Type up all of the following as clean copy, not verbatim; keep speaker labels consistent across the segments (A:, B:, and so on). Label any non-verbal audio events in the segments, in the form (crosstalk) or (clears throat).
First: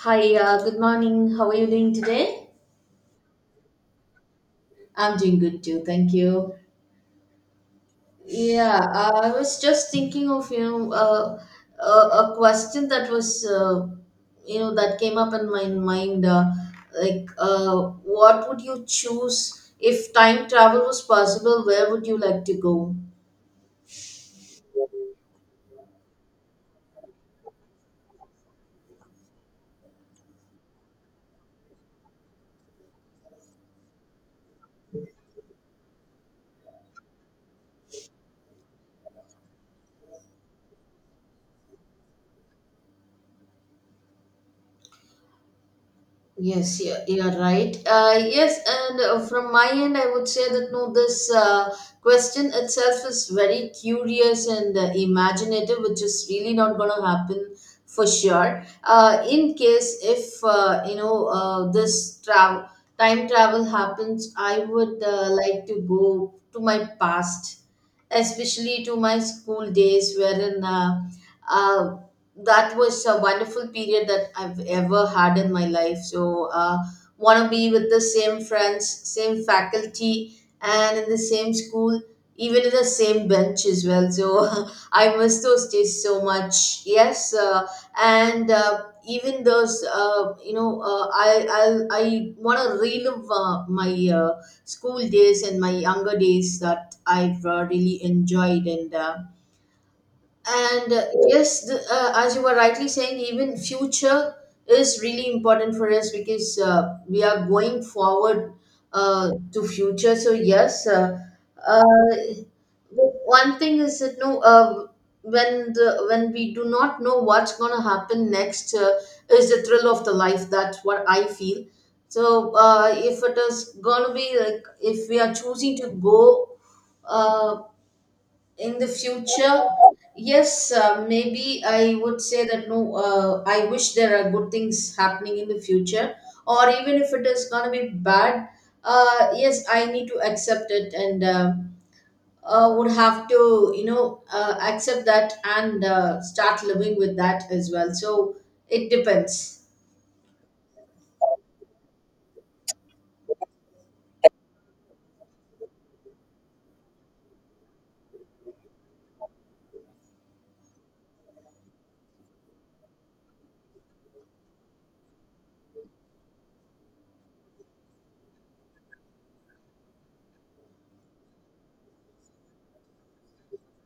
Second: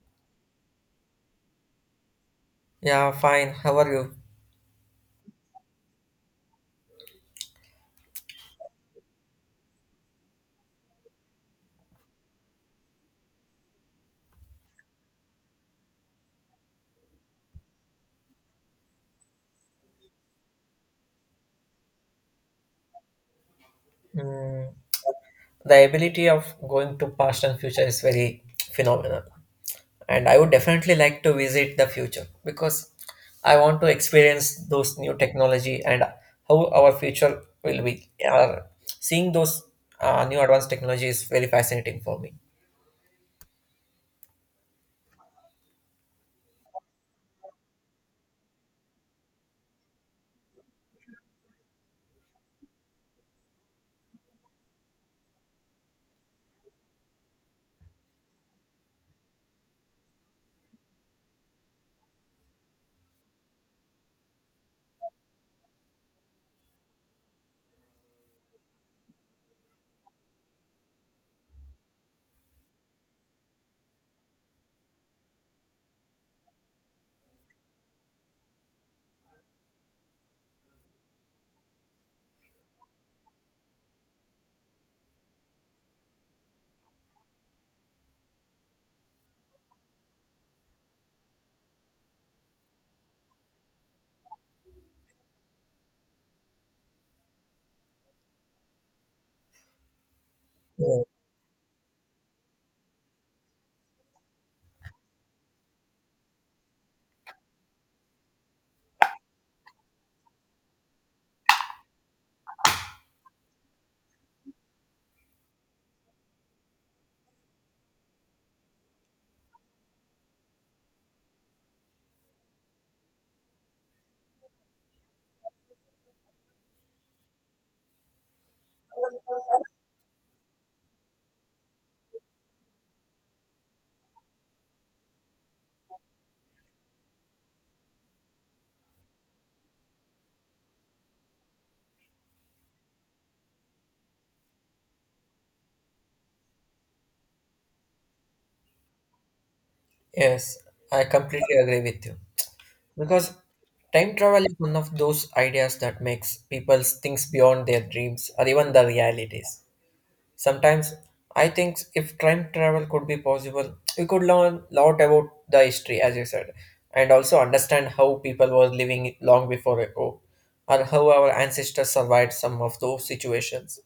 A: Hi, good morning. How are you doing today?
B: Yeah, fine. How are you?
A: I'm doing good too, thank you. Yeah, I was just thinking of, a, a question that was, that came up in my mind. Like, what would you choose if time travel was possible? Where would you like to go?
B: Mm, the ability of going to past and future is very phenomenal. And I would definitely like to visit the future because I want to experience those new technology and how our future will be. Seeing those new advanced technology is very fascinating for me.
A: Yes, yeah, you're right. Yes, and from my end, I would say that no, this question itself is very curious and imaginative, which is really not going to happen for sure. In case if this travel time travel happens, I would like to go to my past, especially to my school days, wherein uh, that was a wonderful period that I've ever had in my life. So, want to be with the same friends, same faculty, and in the same school, even in the same bench as well. So, (laughs) I miss those days so much. Yes, and even those, you know, I want to relive my school days and my younger days that I've really enjoyed, and uh, and
B: Yeah.
A: uh, yes, as you were rightly saying, even future is really important for us because we are going forward to future. So yes, uh, one thing is that no, when we do not know what's going to happen next, is the thrill of the life. That's what I feel. So if it is going to be like if we are choosing to go. Uh, in the future, yes, maybe I would say that no, I wish there are good things happening in the future, or even if it is going to be bad. Yes, I need to accept it, and would have to, accept that, and start living with that as well. So it depends.
B: Yes, I completely agree with you. Because time travel is one of those ideas that makes people think beyond their dreams or even the realities. Sometimes I think if time travel could be possible, we could learn a lot about the history, as you said, and also understand how people were living long before ago, or how our ancestors survived some of those situations.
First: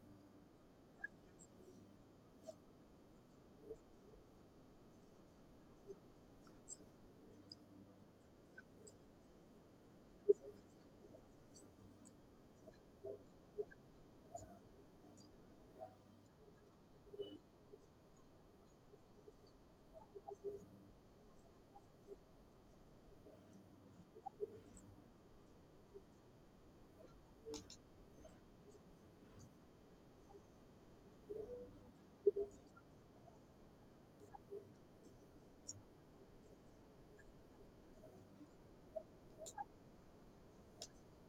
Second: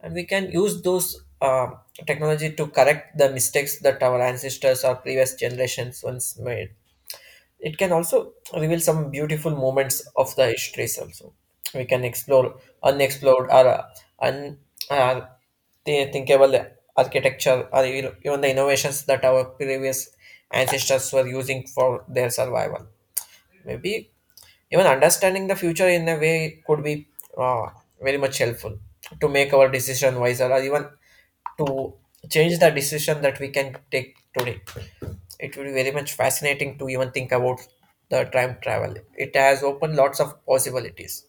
B: And we can use those technology to correct the mistakes that our ancestors or previous generations once made. It can also reveal some beautiful moments of the histories also. We can explore unexplored or un, uh, the thinkable architecture or even the innovations that our previous ancestors were using for their survival. Maybe even understanding the future in a way could be uh, very much helpful to make our decision wiser or even to change the decision that we can take today. It will be very much fascinating to even think about the time travel. It has opened lots of possibilities.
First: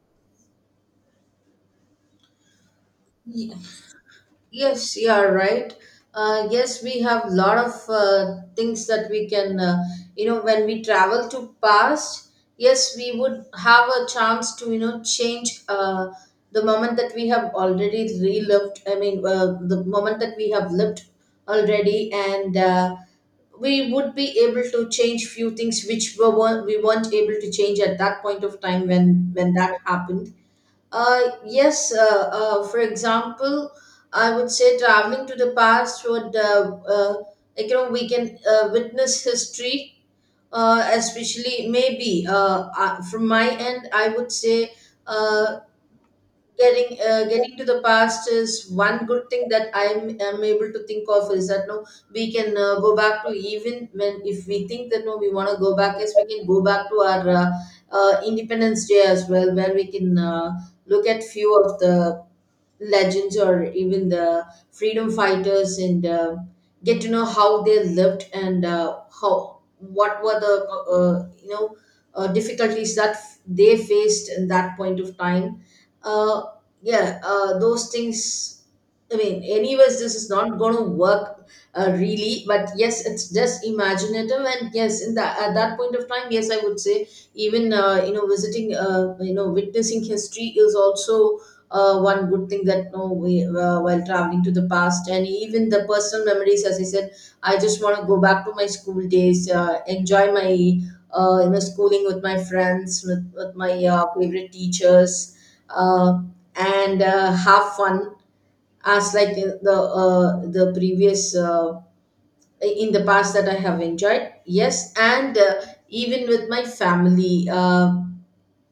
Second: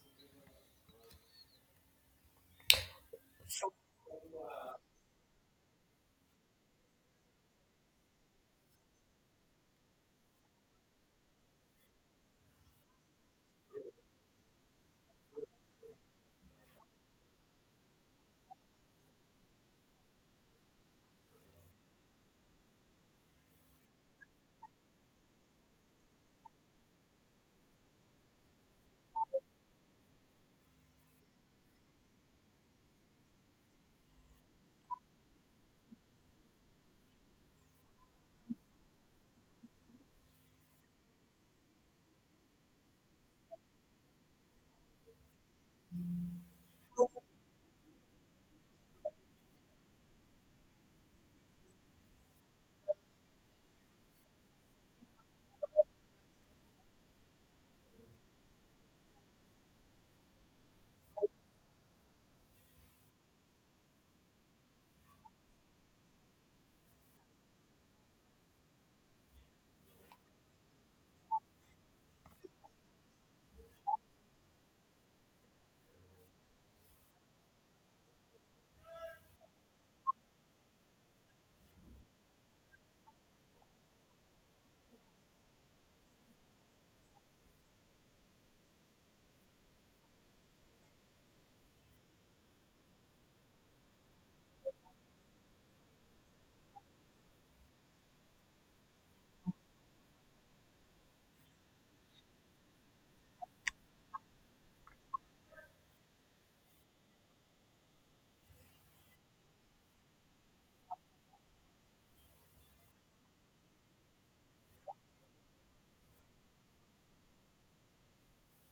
A: Yes, you are right. Yes, we have a lot of things that we can, you know, when we travel to past, yes, we would have a chance to, you know, change the moment that we have already relived. I mean, the moment that we have lived already, and we would be able to change few things which we weren't able to change at that point of time when that happened. Yes, for example, I would say traveling to the past would, like, you know, we can witness history, especially maybe from my end, I would say uh, getting to the past is one good thing that I am able to think of, is that no, we can go back to, even when if we think that no, we want to go back. Yes, we can go back to our Independence Day as well, where we can look at few of the legends or even the freedom fighters, and get to know how they lived, and how what were the difficulties that they faced in that point of time. uh, yeah, those things, I mean, anyways, this is not going to work, really. But yes, it's just imaginative, and yes, in that at that point of time, yes, I would say, even visiting you know witnessing history is also one good thing that no, we while traveling to the past, and even the personal memories, as I said, I just want to go back to my school days, enjoy my you know schooling with my friends, with my favorite teachers, uh, and have fun as like the previous, in the past that I have enjoyed. Yes, and even with my family,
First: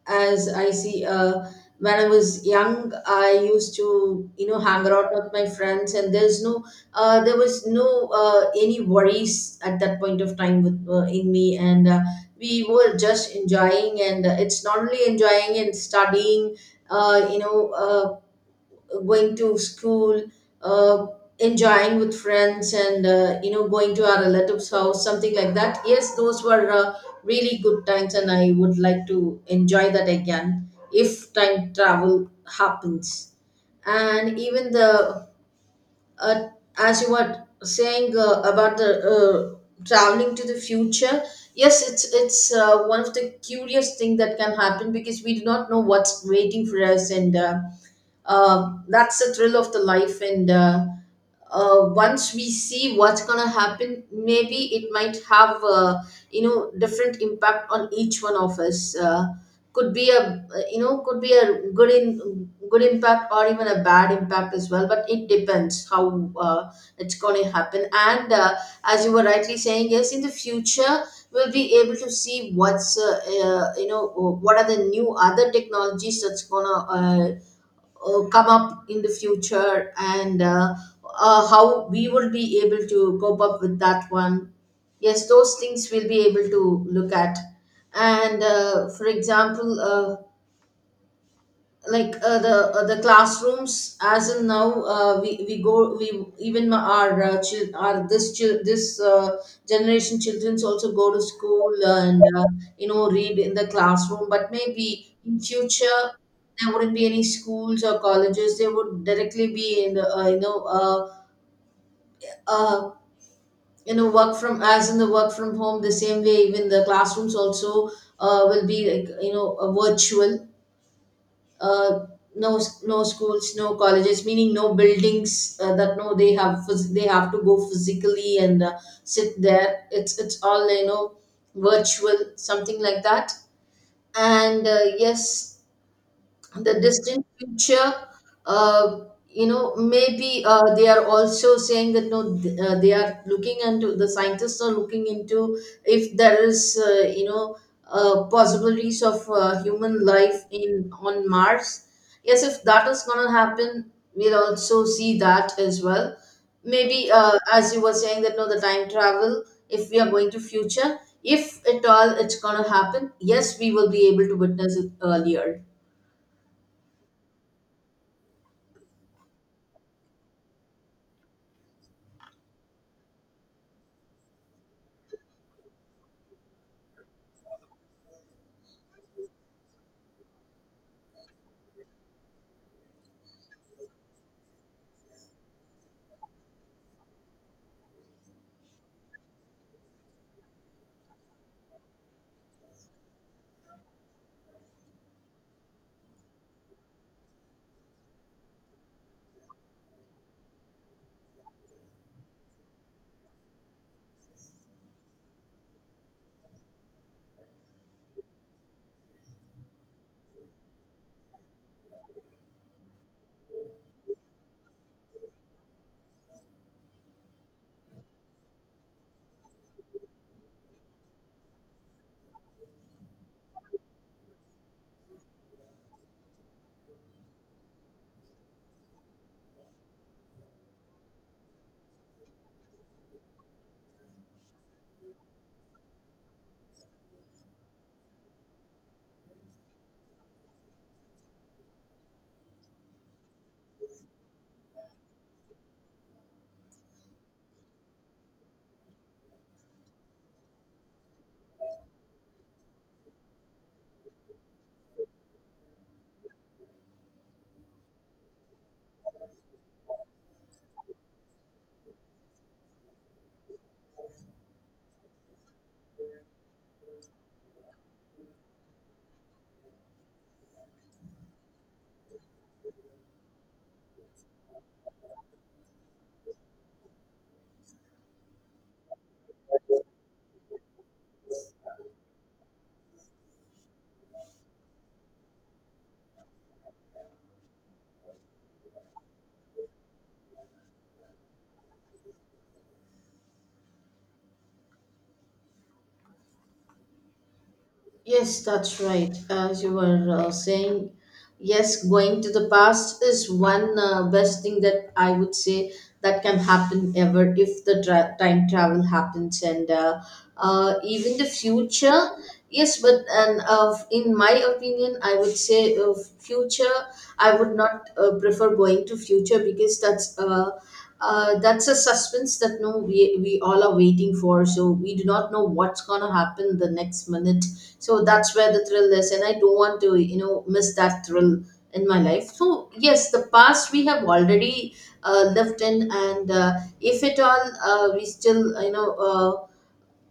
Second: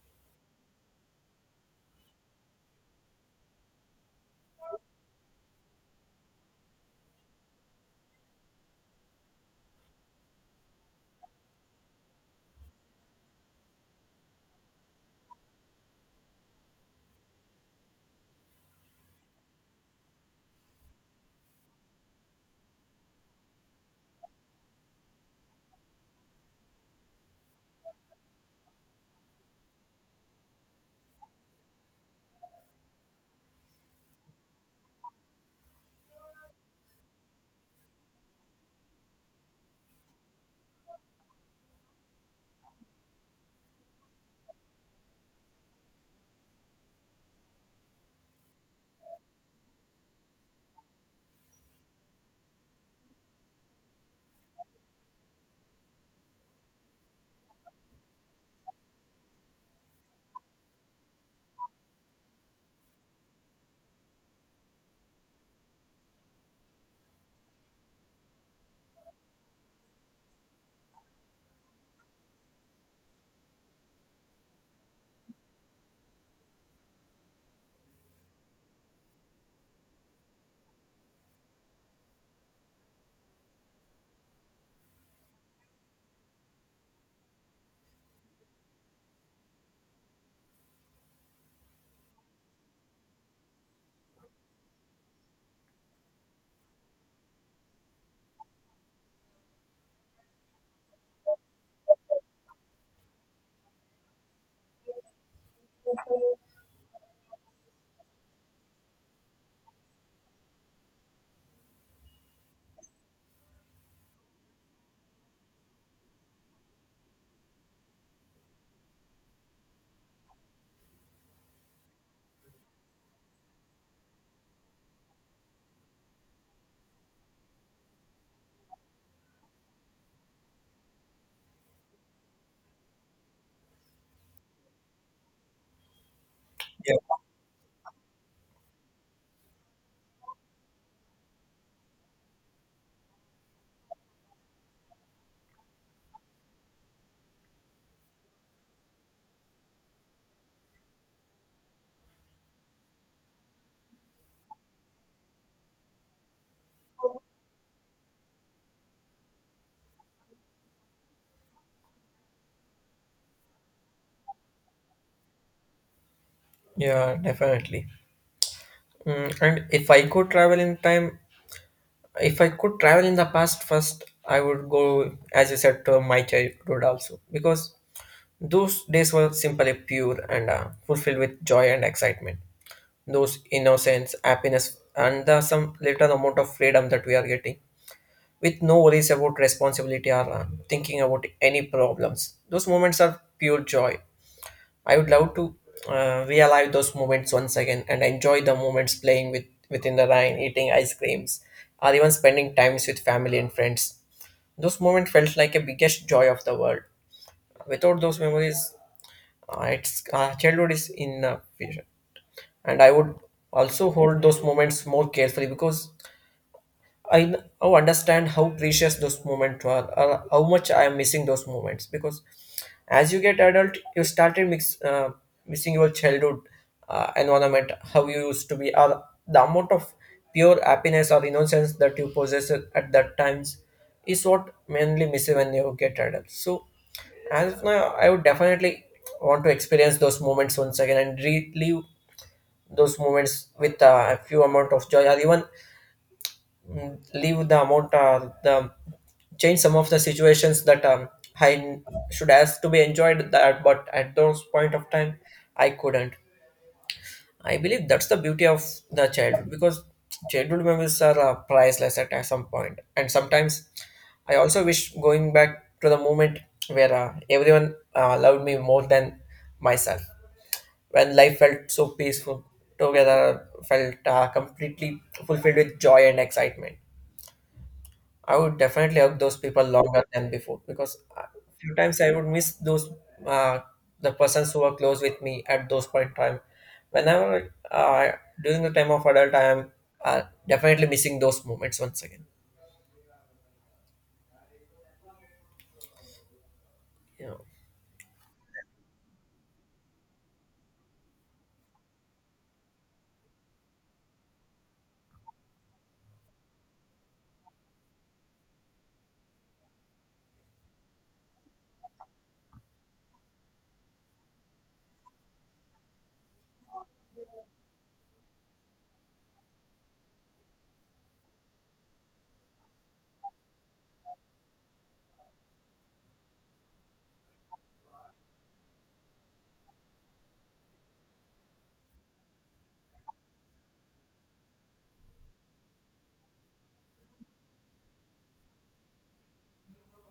A: as I see, when I was young, I used to, you know, hang out with my friends, and there's no there was no any worries at that point of time with in me, and we were just enjoying, and it's not only enjoying and studying. Uh, you know, uh, going to school, uh, enjoying with friends, and you know going to our relatives' house, something like that. Yes, those were really good times, and I would like to enjoy that again if time travel happens. And even the uh, as you were saying about the traveling to the future, yes, it's one of the curious thing that can happen, because we do not know what's waiting for us and. That's the thrill of the life, and once we see what's gonna happen, maybe it might have you know different impact on each one of us, could be a you know could be a good impact or even a bad impact as well, but it depends how it's going to happen, and as you were rightly saying, yes, in the future we'll be able to see what's you know, what are the new other technologies that's going to come up in the future, and how we will be able to cope up with that one. Yes, those things we'll be able to look at, and for example, like the classrooms as in now, we even our chil- our this chil- this generation children's also go to school, and you know read in the classroom, but maybe in future there wouldn't be any schools or colleges, they would directly be in the uh, work from, as in the work from home, the same way even the classrooms also will be like you know virtual. uh, no, no schools, no colleges, meaning no buildings, that no they have they have to go physically, and sit there. It's all, you know, virtual, something like that, and yes, the
B: Yeah,
A: distant future, uh, you know, maybe they are also saying that no they are looking into, the scientists are looking into, if there is you know possibilities of human life in on Mars. Yes, if that is going to happen, we'll also see that as well. Maybe as you were saying that no, the time travel, if we are going to future, if at all it's going to happen, yes, we will be able to witness it earlier.
B: yeah, definitely. Mm, and if I could travel in time, if I could travel in the past first, I would go, as you said, to my childhood also because those days were simply pure and fulfilled with joy and excitement. Those innocence, happiness, and the some little amount of freedom that we are getting with no worries about responsibility or thinking about any problems. Those moments are pure joy. I would love to relive those moments once again and enjoy the moments playing with within the rain, eating ice creams, or even spending times with family and friends. Those moments felt like a biggest joy of the world. Without those memories, it's childhood is in future, and I would also hold those moments more carefully because I now understand how precious those moments were, how much I am missing those moments. Because as you get adult, you started missing your childhood environment, how you used to be, or the amount of pure happiness or innocence that you possessed at that times is what mainly miss when you get adult. So as of now, I would definitely want to experience those moments once again and relive those moments with a few amount of joy or even mm, leave the amount the change some of the situations that I n- should ask to be enjoyed that but at those point of time I couldn't. I believe that's the beauty of the childhood because childhood memories are priceless at some point and sometimes I also wish going back to the moment where everyone loved me more than myself when life felt so peaceful together felt completely fulfilled with joy and excitement. I would definitely hug those people longer than before because a few times I would miss those uh, the persons who were close with me at those point time. Whenever During the time of adult, I am uh, definitely missing those moments once again. You know,
A: Yes, that's right. As you were saying, yes, going to the past is one best thing that I would say that can happen ever if the time travel happens, and even the future. Yes, but and in my opinion, I would say future. I would not prefer going to future because that's. That's a suspense that no, we, we all are waiting for, so we do not know what's going to happen the next minute, so that's where the thrill is, and I don't want to, you know, miss that thrill in my life. So yes, the past we have already lived in, and if at all we still you know uh,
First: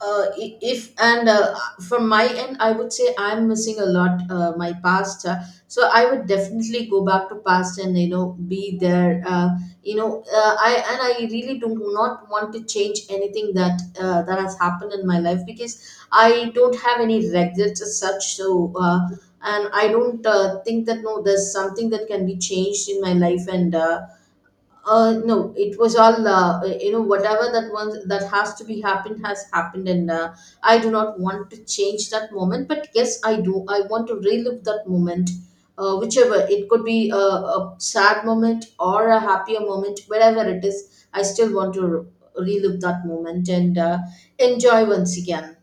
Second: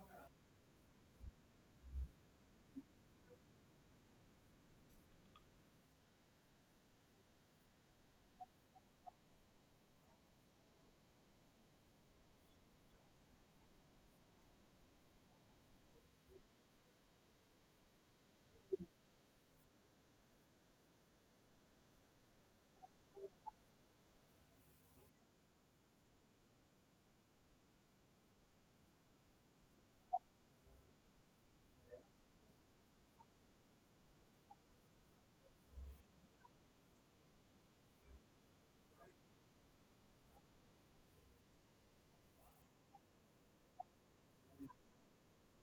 A: uh, i- if and from my end I would say I'm missing a lot, my past. So I would definitely go back to past, and you know be there, I and I really do not want to change anything that that has happened in my life, because I don't have any regrets as such. So uh, and I don't think that no there's something that can be changed in my life, and no, it was all you know. Whatever that once that has to be happened has happened, and I do not want to change that moment. But yes, I do. I want to relive that moment, whichever, it could be a sad moment or a happier moment, whatever it is. I still want to relive that moment and enjoy once again.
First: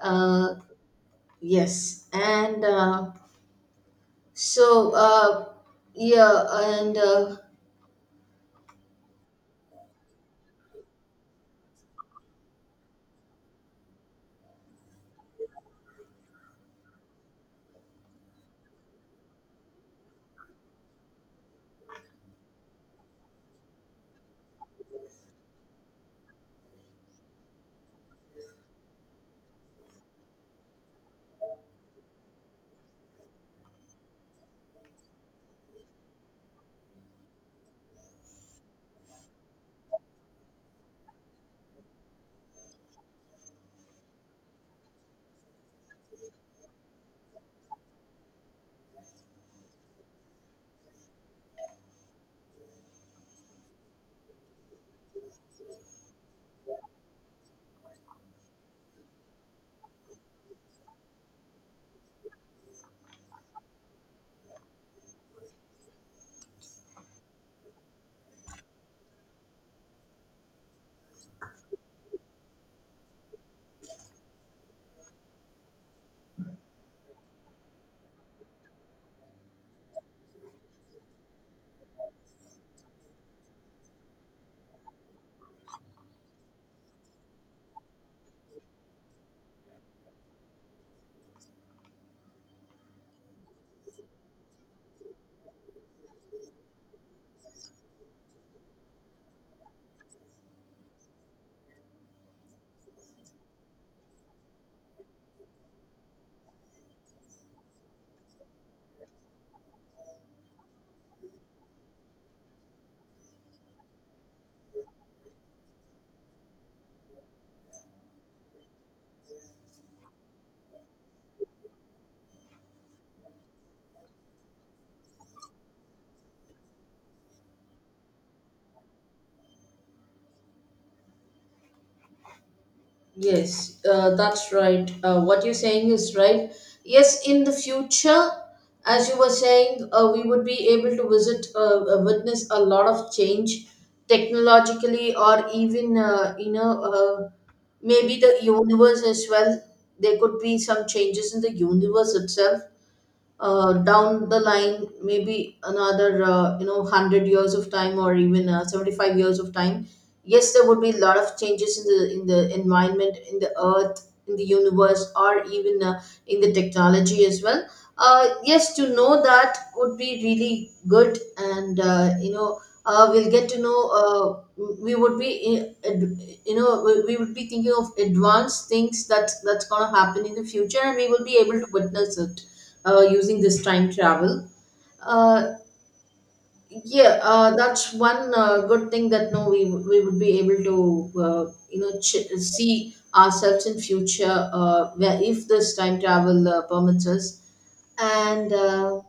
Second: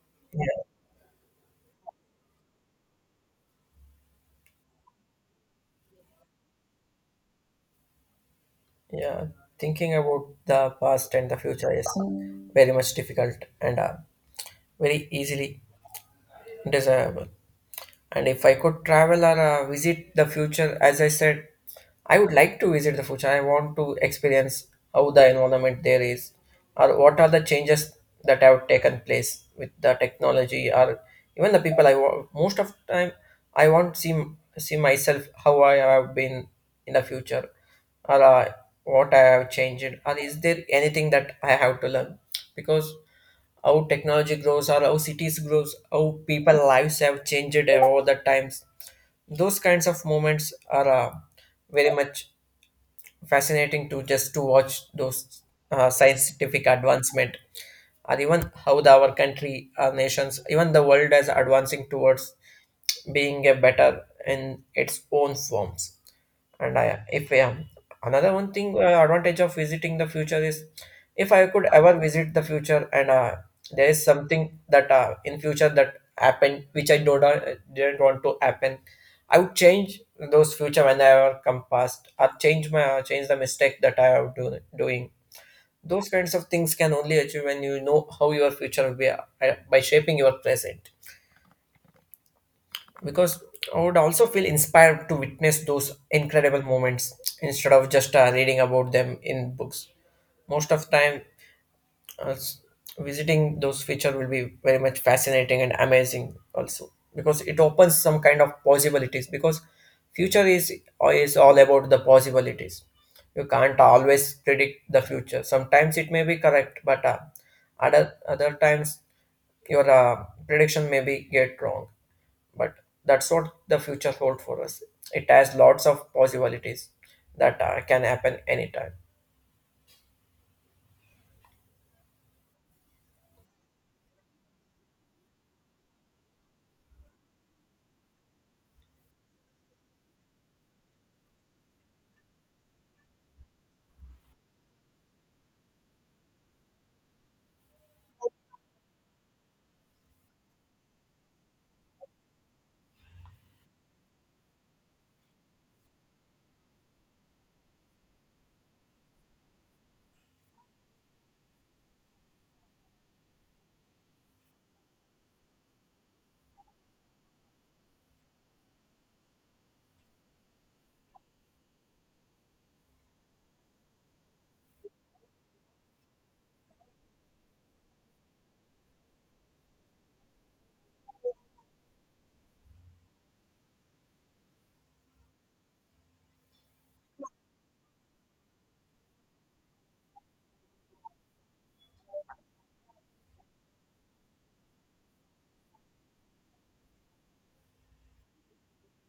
A: Uh,
B: yeah,
A: yes, and so yeah, and.
B: yeah. Thinking about the past and the future is very much difficult and very easily desirable. And if I could travel or visit the future, as I said, I would like to visit the future. I want to experience how the environment there is, or what are the changes that have taken place with the technology, or even the people. Most of time I want to see myself how I have been in the future, or what I have changed, or is there anything that I have to learn? Because how technology grows or how cities grows how people lives have changed over the times, those kinds of moments are very much fascinating to just to watch those scientific advancement or even how the, our country our nations even the world is advancing towards being a better in its own forms. And I, if another one thing, advantage of visiting the future is, if I could ever visit the future, and there is something that in future that happened which I don't didn't want to happen, I would change those future when I ever come past. I change my change the mistake that I am doing. Those kinds of things can only achieve when you know how your future will be by shaping your present because I would also feel inspired to witness those incredible moments instead of just reading about them in books. Most of time, uh, s- visiting those feature will be very much fascinating and amazing also because it opens some kind of possibilities because future is all about the possibilities. You can't always predict the future. Sometimes it may be correct, but other times your prediction may be get wrong, but that's what the future holds for us. It has lots of possibilities that can happen anytime.
A: Yes, that's right. What you're saying is right. Yes, in the future, as you were saying, we would be able to visit, witness a lot of change technologically, or even, you know, maybe the universe as well. There could be some changes in the universe itself down the line, maybe another 100 years of time, or even 75 years of time. Yes, there would be a lot of changes in the environment, in the earth, in the universe, or even in the technology as well. Yes, to know that would be really good. And we'll get to know. We would be in- ad- You know, we would be thinking of advanced things that that's going to happen in the future, and we will be able to witness it using this time travel. Uh, yeah, that's one good thing, that no, we would be able to, see ourselves in future, where if this time travel permits us. And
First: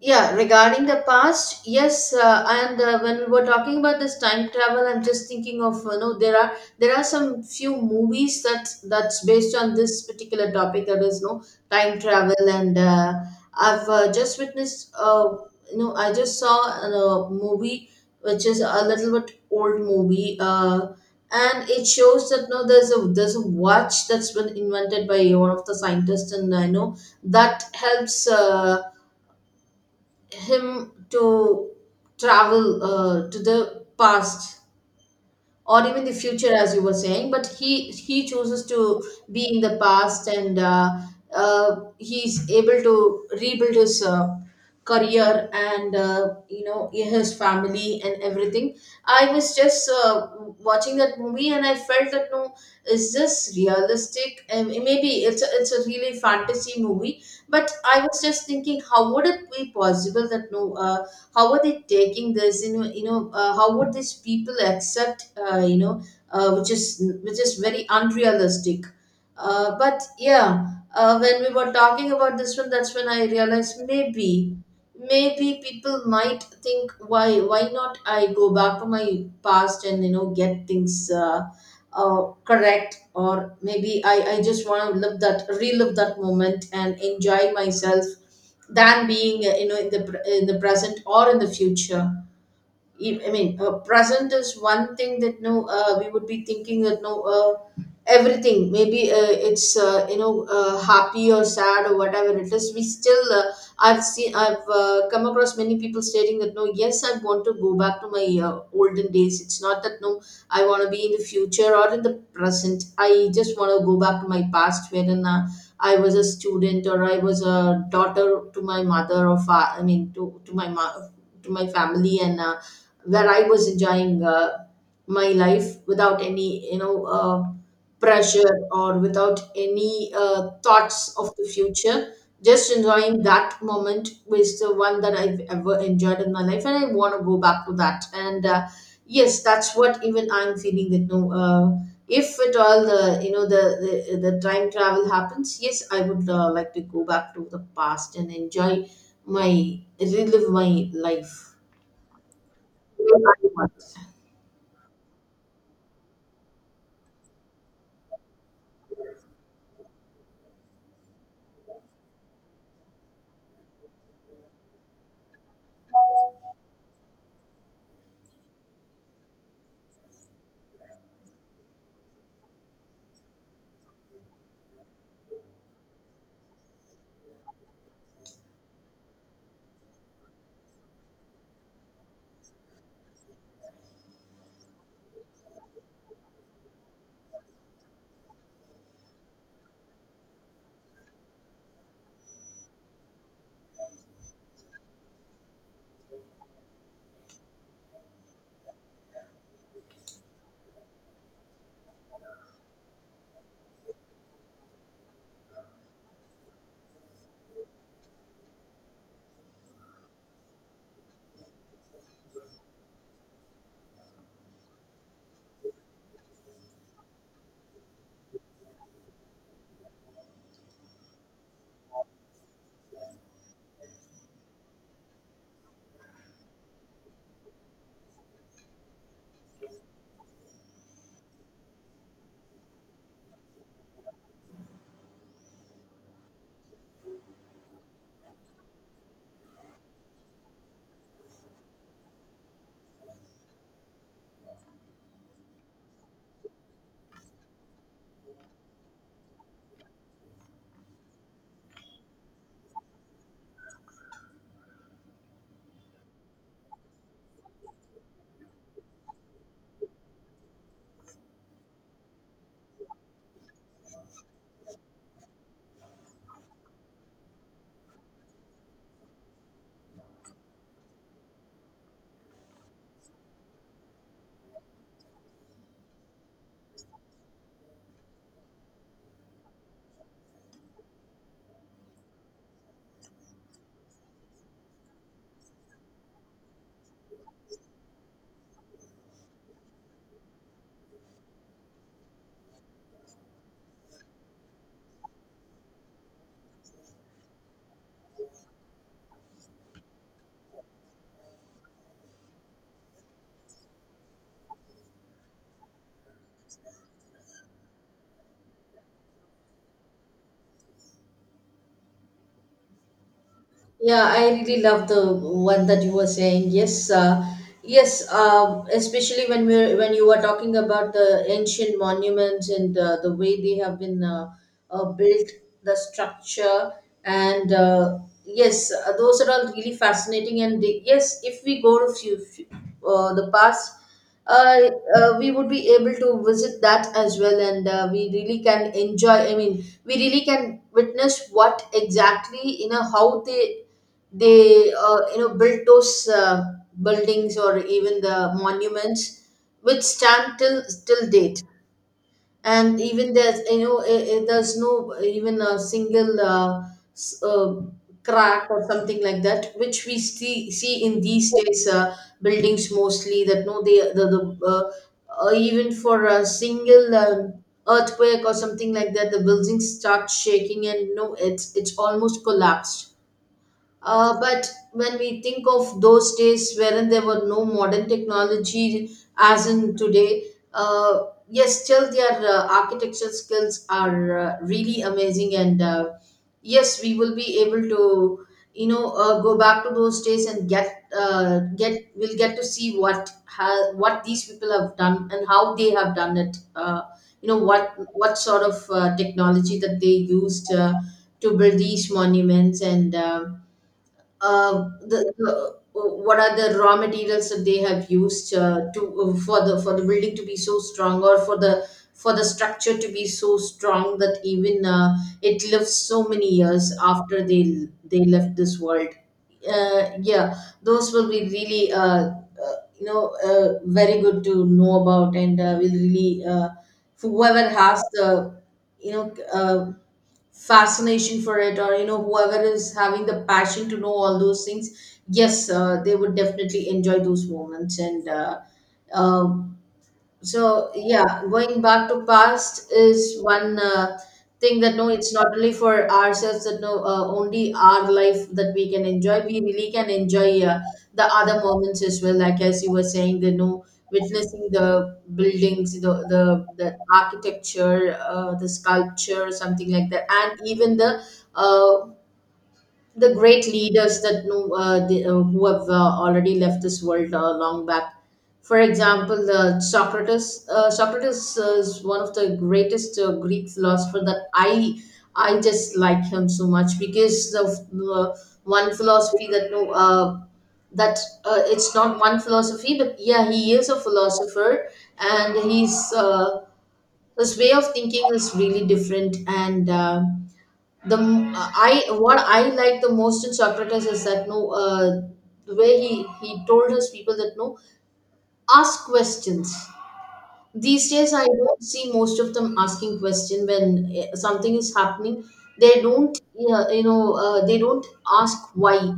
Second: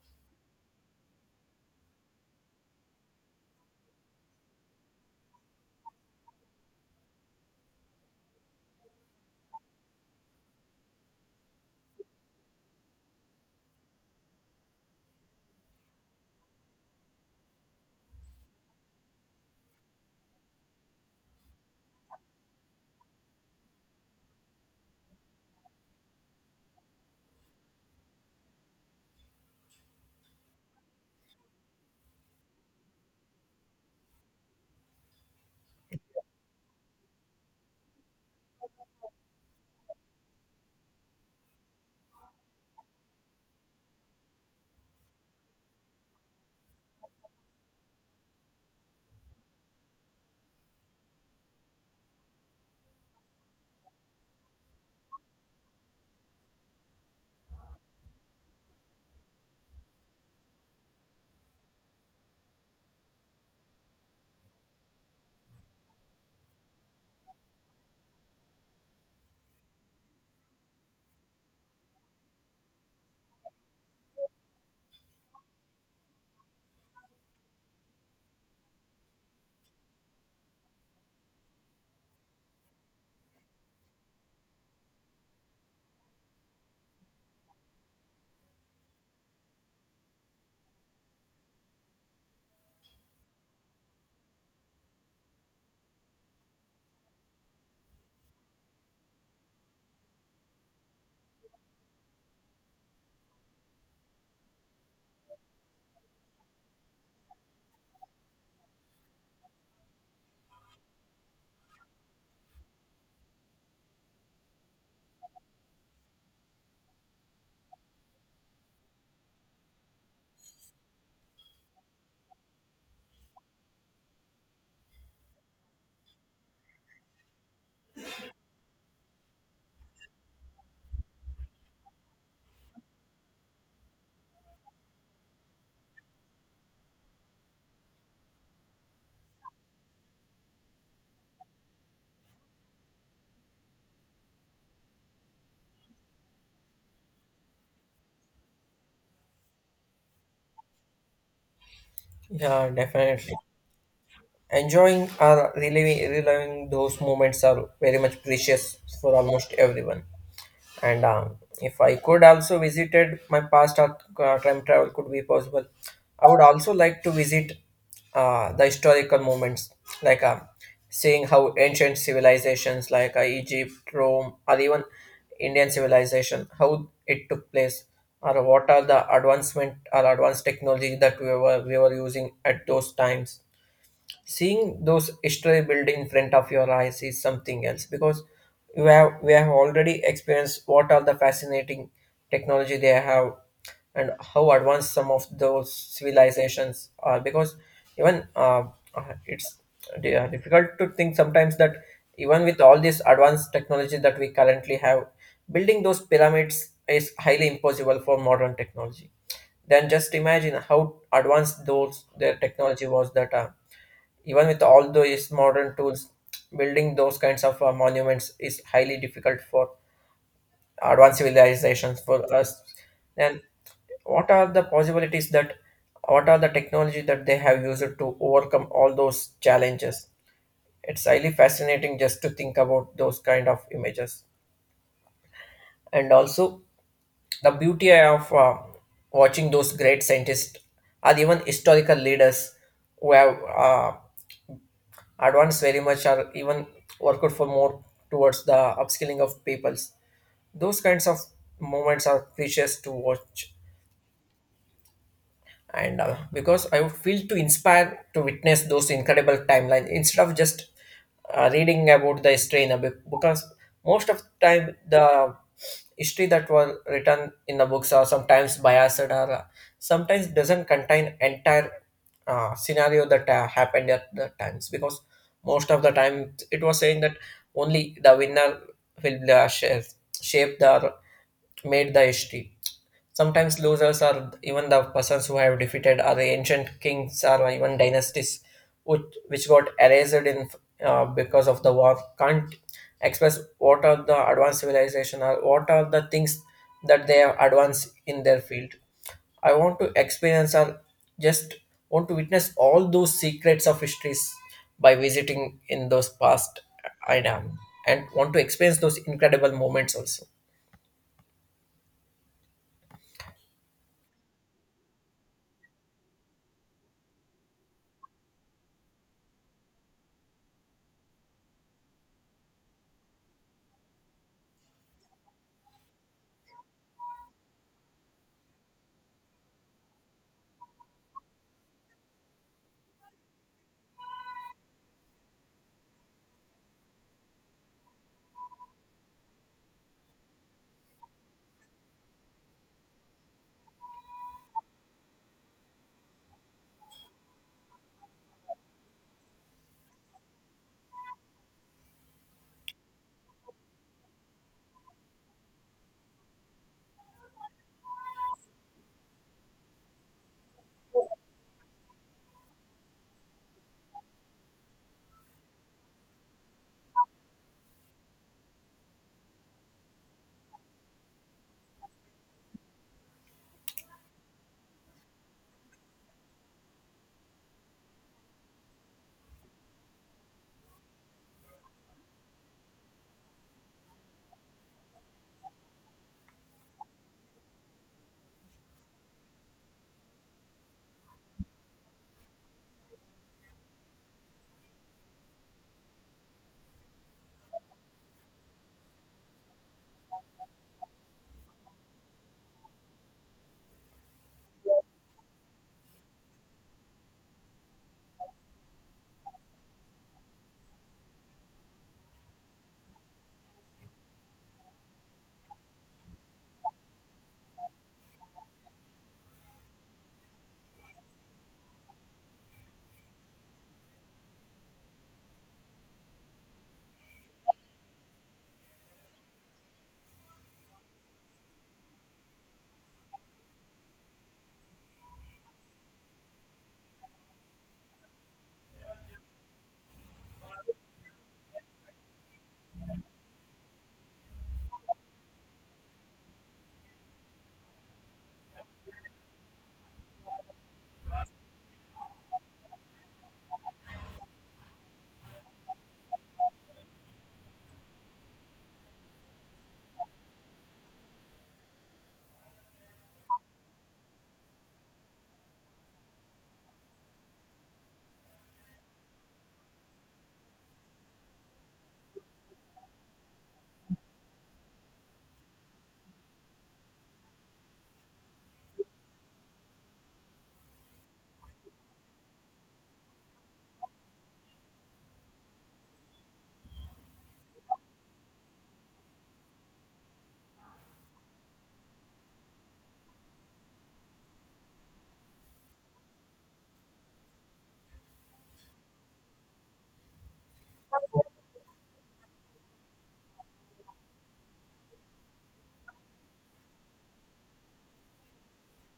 A: yeah, regarding the past, yes, and when we were talking about this time travel, I'm just thinking of, you know, there are some few movies that that's based on this particular topic, that is no time travel. And I've just witnessed, I just saw a movie which is a little bit old movie, and it shows that no, there's a watch that's been invented by one of the scientists, and I know that helps. Him to travel to the past or even the future, as you were saying, but he chooses to be in the past. And he's able to rebuild his career and, you know, his family and everything. I was just watching that movie and I felt that no, is this realistic? Maybe it's a really fantasy movie, but I was just thinking, how would it be possible that no, how are they taking this, you know? How would these people accept, which is very unrealistic. But yeah, when we were talking about this one, that's when I realized, maybe maybe people might think, why not I go back to my past and, you know, get things correct. Or maybe I just want to live that, relive that moment and enjoy myself than being, in in the present or in the future. I mean, present is one thing, that no, we would be thinking that no, everything, maybe it's, happy or sad or whatever it is, we still, I've seen. I've come across many people stating that no, yes, I want to go back to my olden days. It's not that no, I want to be in the future or in the present. I just want to go back to my past, wherein I was a student, or I was a daughter to my mother, or I mean, to my to my family. And where I was enjoying my life without any, pressure, or without any thoughts of the future. Just enjoying that moment was the one that I've ever enjoyed in my life, and I want to go back to that. And yes, that's what even I'm feeling, that no, if at all the, you know, the time travel happens, yes, I would like to go back to the past and enjoy my, relive my life
B: Yeah,
A: the
B: definitely.
A: way I want.
B: Enjoying or reliving those moments are very much precious for almost everyone. And if I could also visited my past, time travel could be possible, I would also like to visit the historical moments like seeing how ancient civilizations like Egypt, Rome, or even Indian civilization how it took place, or what are the advancement or advanced technology that we were using at those times. Seeing those history built in front of your eyes is something else because we have already experienced what are the fascinating technology they have and how advanced some of those civilizations are. Because even uh, it's difficult to think sometimes that even with all this advanced technology that we currently have, building those pyramids is highly impossible for modern technology. Then just imagine how advanced those their technology was that even with all those modern tools, building those kinds of monuments is highly difficult for advanced civilizations for us. Then, what are the possibilities that, what are the technology that they have used to overcome all those challenges? It's highly fascinating just to think about those kind of images, and also the beauty of watching those great scientists or even historical leaders who have advanced very much or even worked for more towards the upskilling of peoples. Those kinds of moments are precious to watch, and because I feel to inspire to witness those incredible timelines instead of just reading about the history in a book. Because most of the time the history that was written in the books are sometimes biased or sometimes doesn't contain entire scenario that happened at the times. Because most of the time it was saying that only the winner will shape the made the history. Sometimes losers are even the persons who have defeated are the ancient kings or even dynasties which got erased in because of the war. Can't express what are the advanced civilization or what are the things that they have advanced in their field. I want to experience or just want to witness all those secrets of histories by visiting in those past I am and want to experience those incredible moments also.
A: Yeah, I really love the one that you were saying. Yes, yes, Especially when we're when you were talking about the ancient monuments and the way they have been built, the structure, and yes, those are all really fascinating. And they, yes, if we go to few, the past, uh, we would be able to visit that as well, and we really can enjoy. I mean, we really can witness what exactly, you know, how they you know, built those buildings or even the monuments, which stand till date. And even there's, you know, there's no even a single s- uh, crack or something like that, which we see in these days, buildings mostly, that no, they the uh, even for a single earthquake or something like that, the buildings start shaking and no, it's almost collapsed. But when we think of those days, wherein there were no modern technology as in today, uh, yes, still their architecture skills are really amazing. And yes, we will be able to, go back to those days and we'll get to see what what these people have done and how they have done it. What sort of technology that they used to build these monuments. And. The what are the raw materials that they have used to for the building to be so strong, or for the, for the structure to be so strong that even it lives so many years after they left this world. Yeah, those will be really very good to know about, and will really whoever has the, you know uh, fascination for it, or you know, whoever is having the passion to know all those things, yes, they would definitely enjoy those moments. And uh, so yeah, going back to past is one thing, that no, it's not only for ourselves, that no, only our life that we can enjoy. We really can enjoy the other moments as well. Like, as you were saying, the no, witnessing the buildings, the the architecture, the sculpture, something like that, and even uh, the great leaders, that know, who have already left this world long back. For example, Socrates. Socrates is one of the greatest Greek philosopher, that I just like him so much because of uh, one philosophy, that that it's not one philosophy, but yeah, he is a philosopher, and he's his way of thinking is really different. I, what I like the most in Socrates is that no, the way he told his people, that no, ask questions. These days I don't see most of them asking question when, something is happening. They don't, yeah, you know, they don't ask why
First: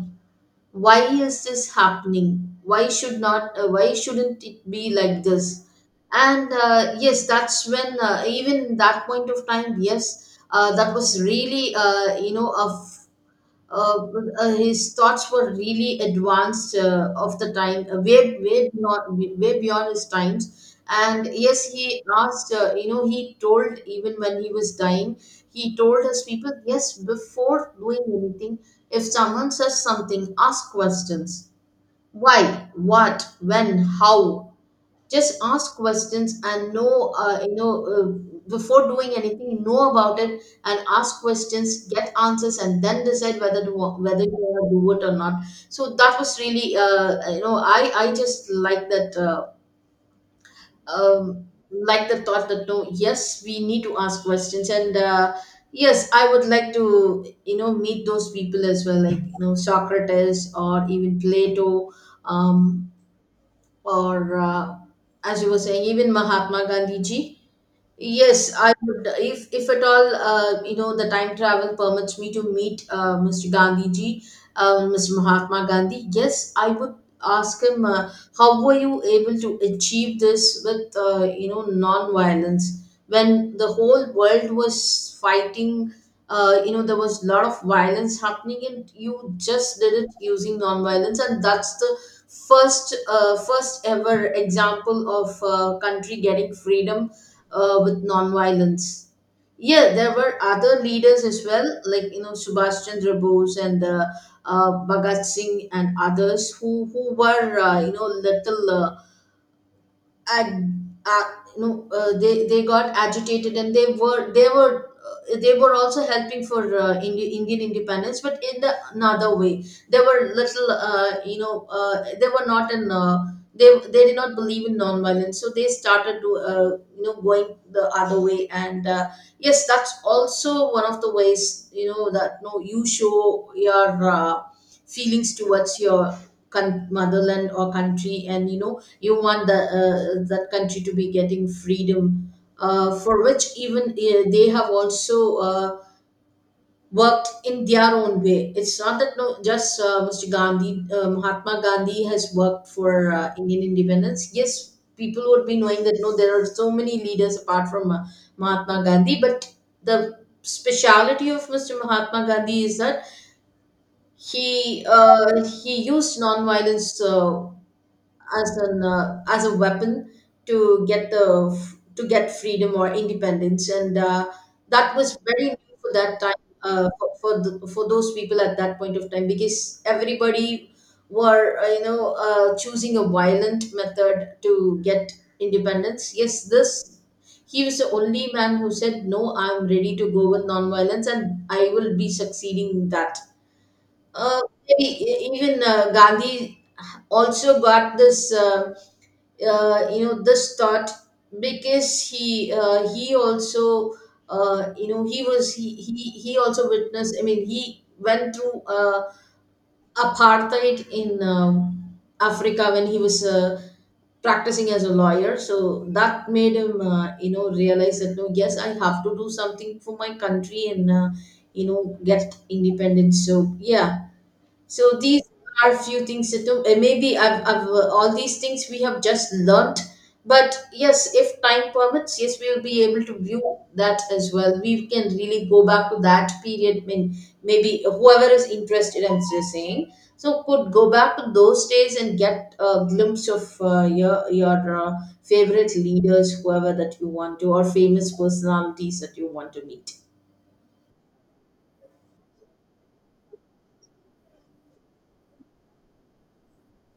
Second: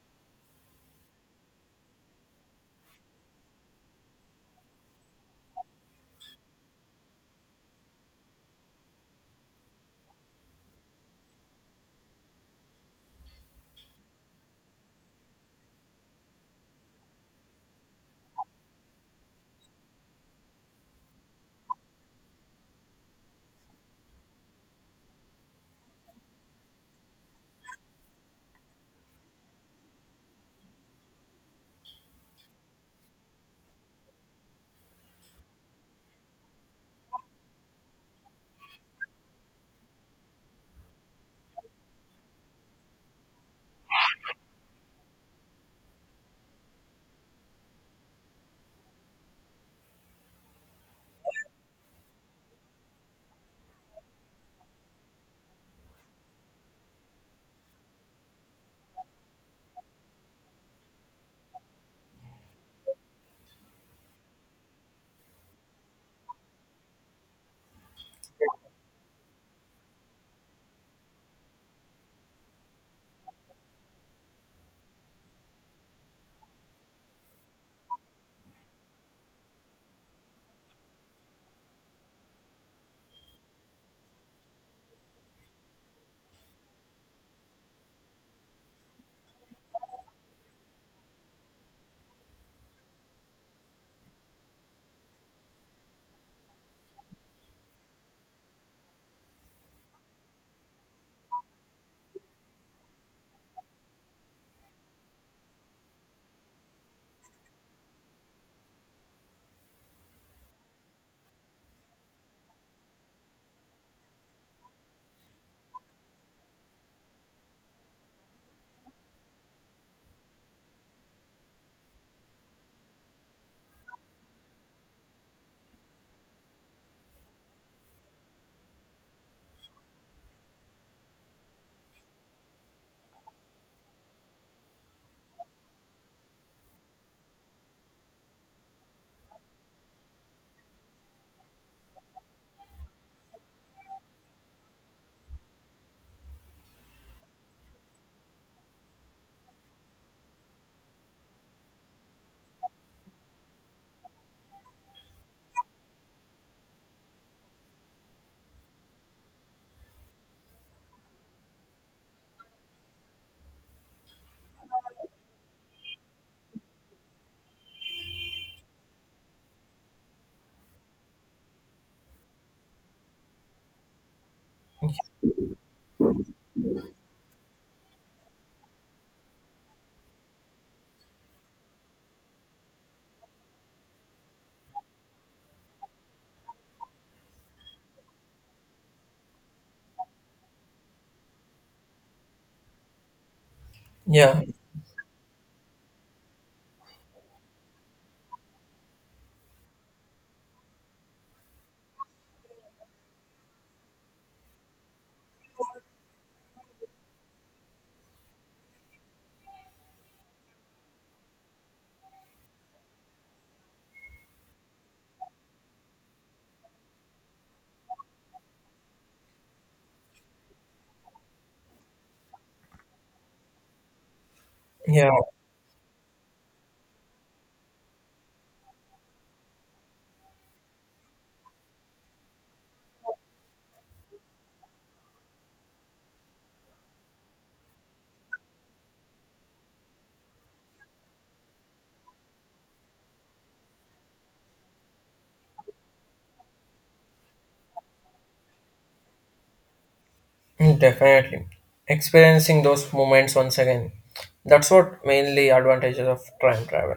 A: why is this happening? Why should not, why shouldn't it be like this? And yes, that's when, even that point of time, yes, that was really, you know, a uh, his thoughts were really advanced of the time, way beyond, way beyond his times. And yes, he asked. He told even when he was dying, he told his people, yes, before doing anything, if someone says something, ask questions. Why? What? When? How? Just ask questions and know, before doing anything, know about it and ask questions, get answers, and then decide whether to whether you want to do it or not. So that was really, I just like that. Um, like the thought that no, yes, we need to ask questions. And yes, I would like to, you know, meet those people as well, like, you know, Socrates, or even Plato, um, or as you were saying, even Mahatma Gandhi ji. Yes, I would. If at all, the time travel permits me to meet Mr. Gandhi ji, Mr. Mahatma Gandhi. Yes, I would ask him, how were you able to achieve this with, non-violence, when the whole world was fighting? There was a lot of violence happening, and you just did it using non-violence, and that's the first, first ever example of country getting freedom with nonviolence. Yeah, there were other leaders as well, like, you know, Subhash Chandra Bose, and Bhagat Singh, and others, who were, little. Ag, uh, they got agitated, and they were also helping for Indian independence, but in the another way. They were little, they were not in. They did not believe in non-violence, so they started to, going the other way. And yes, that's also one of the ways, you know, that no, you show your feelings towards your motherland or country, and, you know, you want the that country to be getting freedom, for which even they have also worked in their own way. It's not that no, just Mr. Gandhi, Mahatma Gandhi, has worked for Indian independence. Yes, people would be knowing that no, there are so many leaders apart from Mahatma Gandhi. But the speciality of Mr. Mahatma Gandhi is that he, he used non-violence as a weapon to get the to get freedom or independence. And that was very new for that time, for those people at that point of time, because everybody were, choosing a violent method to get independence. Yes, this, he was the only man who said no, I'm ready to go with nonviolence, and I will be succeeding in that. Uh,
B: Yeah,
A: e- even Gandhi also got this, this thought, because he also, he was he also witnessed. I mean, he went through apartheid in Africa, when he was practicing as a lawyer. So that made him, realize that no, yes, I have to do something for my country and, you know, get independence. So yeah, so
B: yeah.
A: these are few things that, I've all these things we have just learnt. But yes, if time permits, yes, we will be able to view that as well. We can really go back to that period. I mean, maybe whoever is interested, I'm just saying, so could go back to those days and get a glimpse of your favorite leaders, whoever that you want to, or famous personalities that you want to meet.
B: Hmm, definitely. Experiencing those moments once again. That's what mainly advantages of time travel.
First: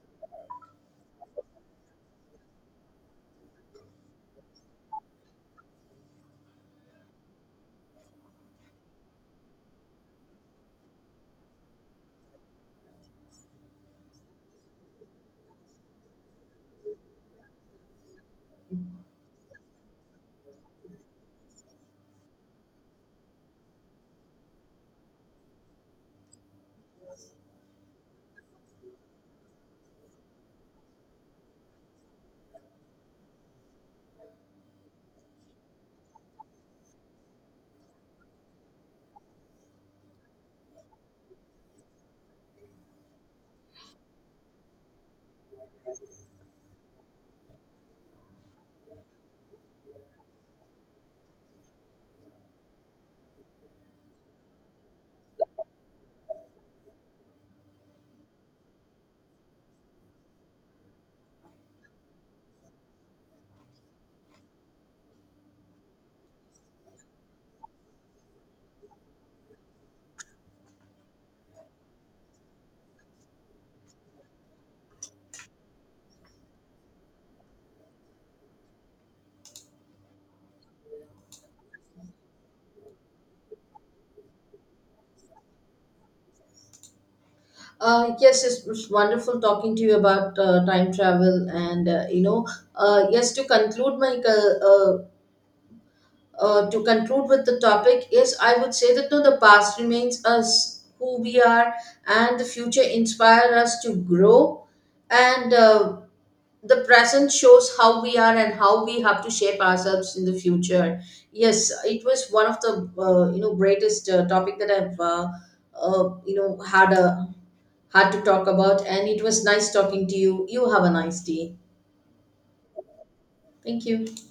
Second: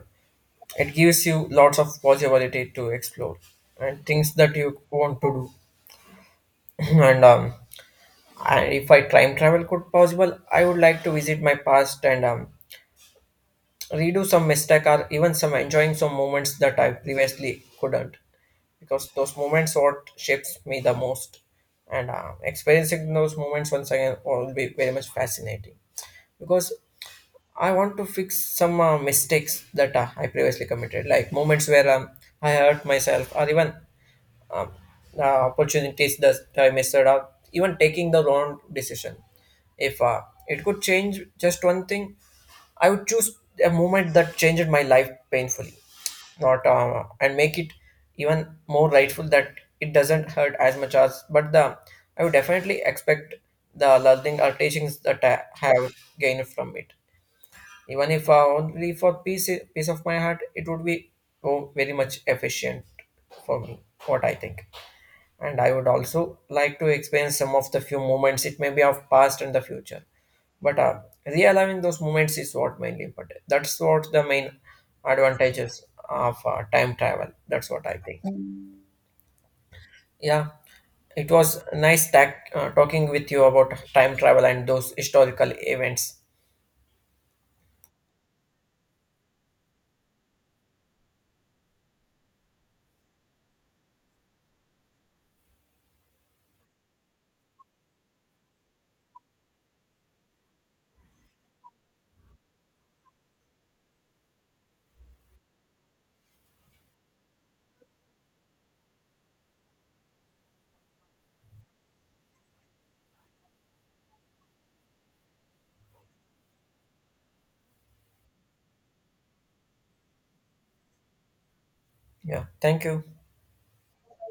B: It gives you lots of possibility to explore and things that you want to do. (laughs) (clears throat) And if I time travel could possible, I would like to visit my past and redo some mistake or even some enjoying some moments that I previously couldn't because those moments what shapes me the most. And experiencing those moments once again will be very much fascinating because I want to fix some mistakes that I previously committed, like moments where I hurt myself, or even opportunities that I missed out, even taking the wrong decision. If it could change just one thing, I would choose a moment that changed my life painfully, not and make it even more rightful that it doesn't hurt as much as. But the I would definitely expect the learning or teachings that I have gained from it. Even if only for peace, peace of my heart, it would be oh, very much efficient for me, what I think. And I would also like to experience some of the few moments, it may be of past and the future. But realigning those moments is what mainly important. That's what the main advantages of time travel. That's what I think. Yeah, it was nice talking with you about time travel and those historical events.
A: Yes, it's wonderful talking to you about time travel, and yes. To conclude, my to conclude with the topic is, I would say that no, the past remains us who we are, and the future inspire us to grow, and the present shows how we are and how we have to shape ourselves in the future. Yes, it was one of the greatest topic that I've, had a hard to talk about, and it was nice talking to you. You have a nice day.
B: Yeah, thank you.
A: Thank you.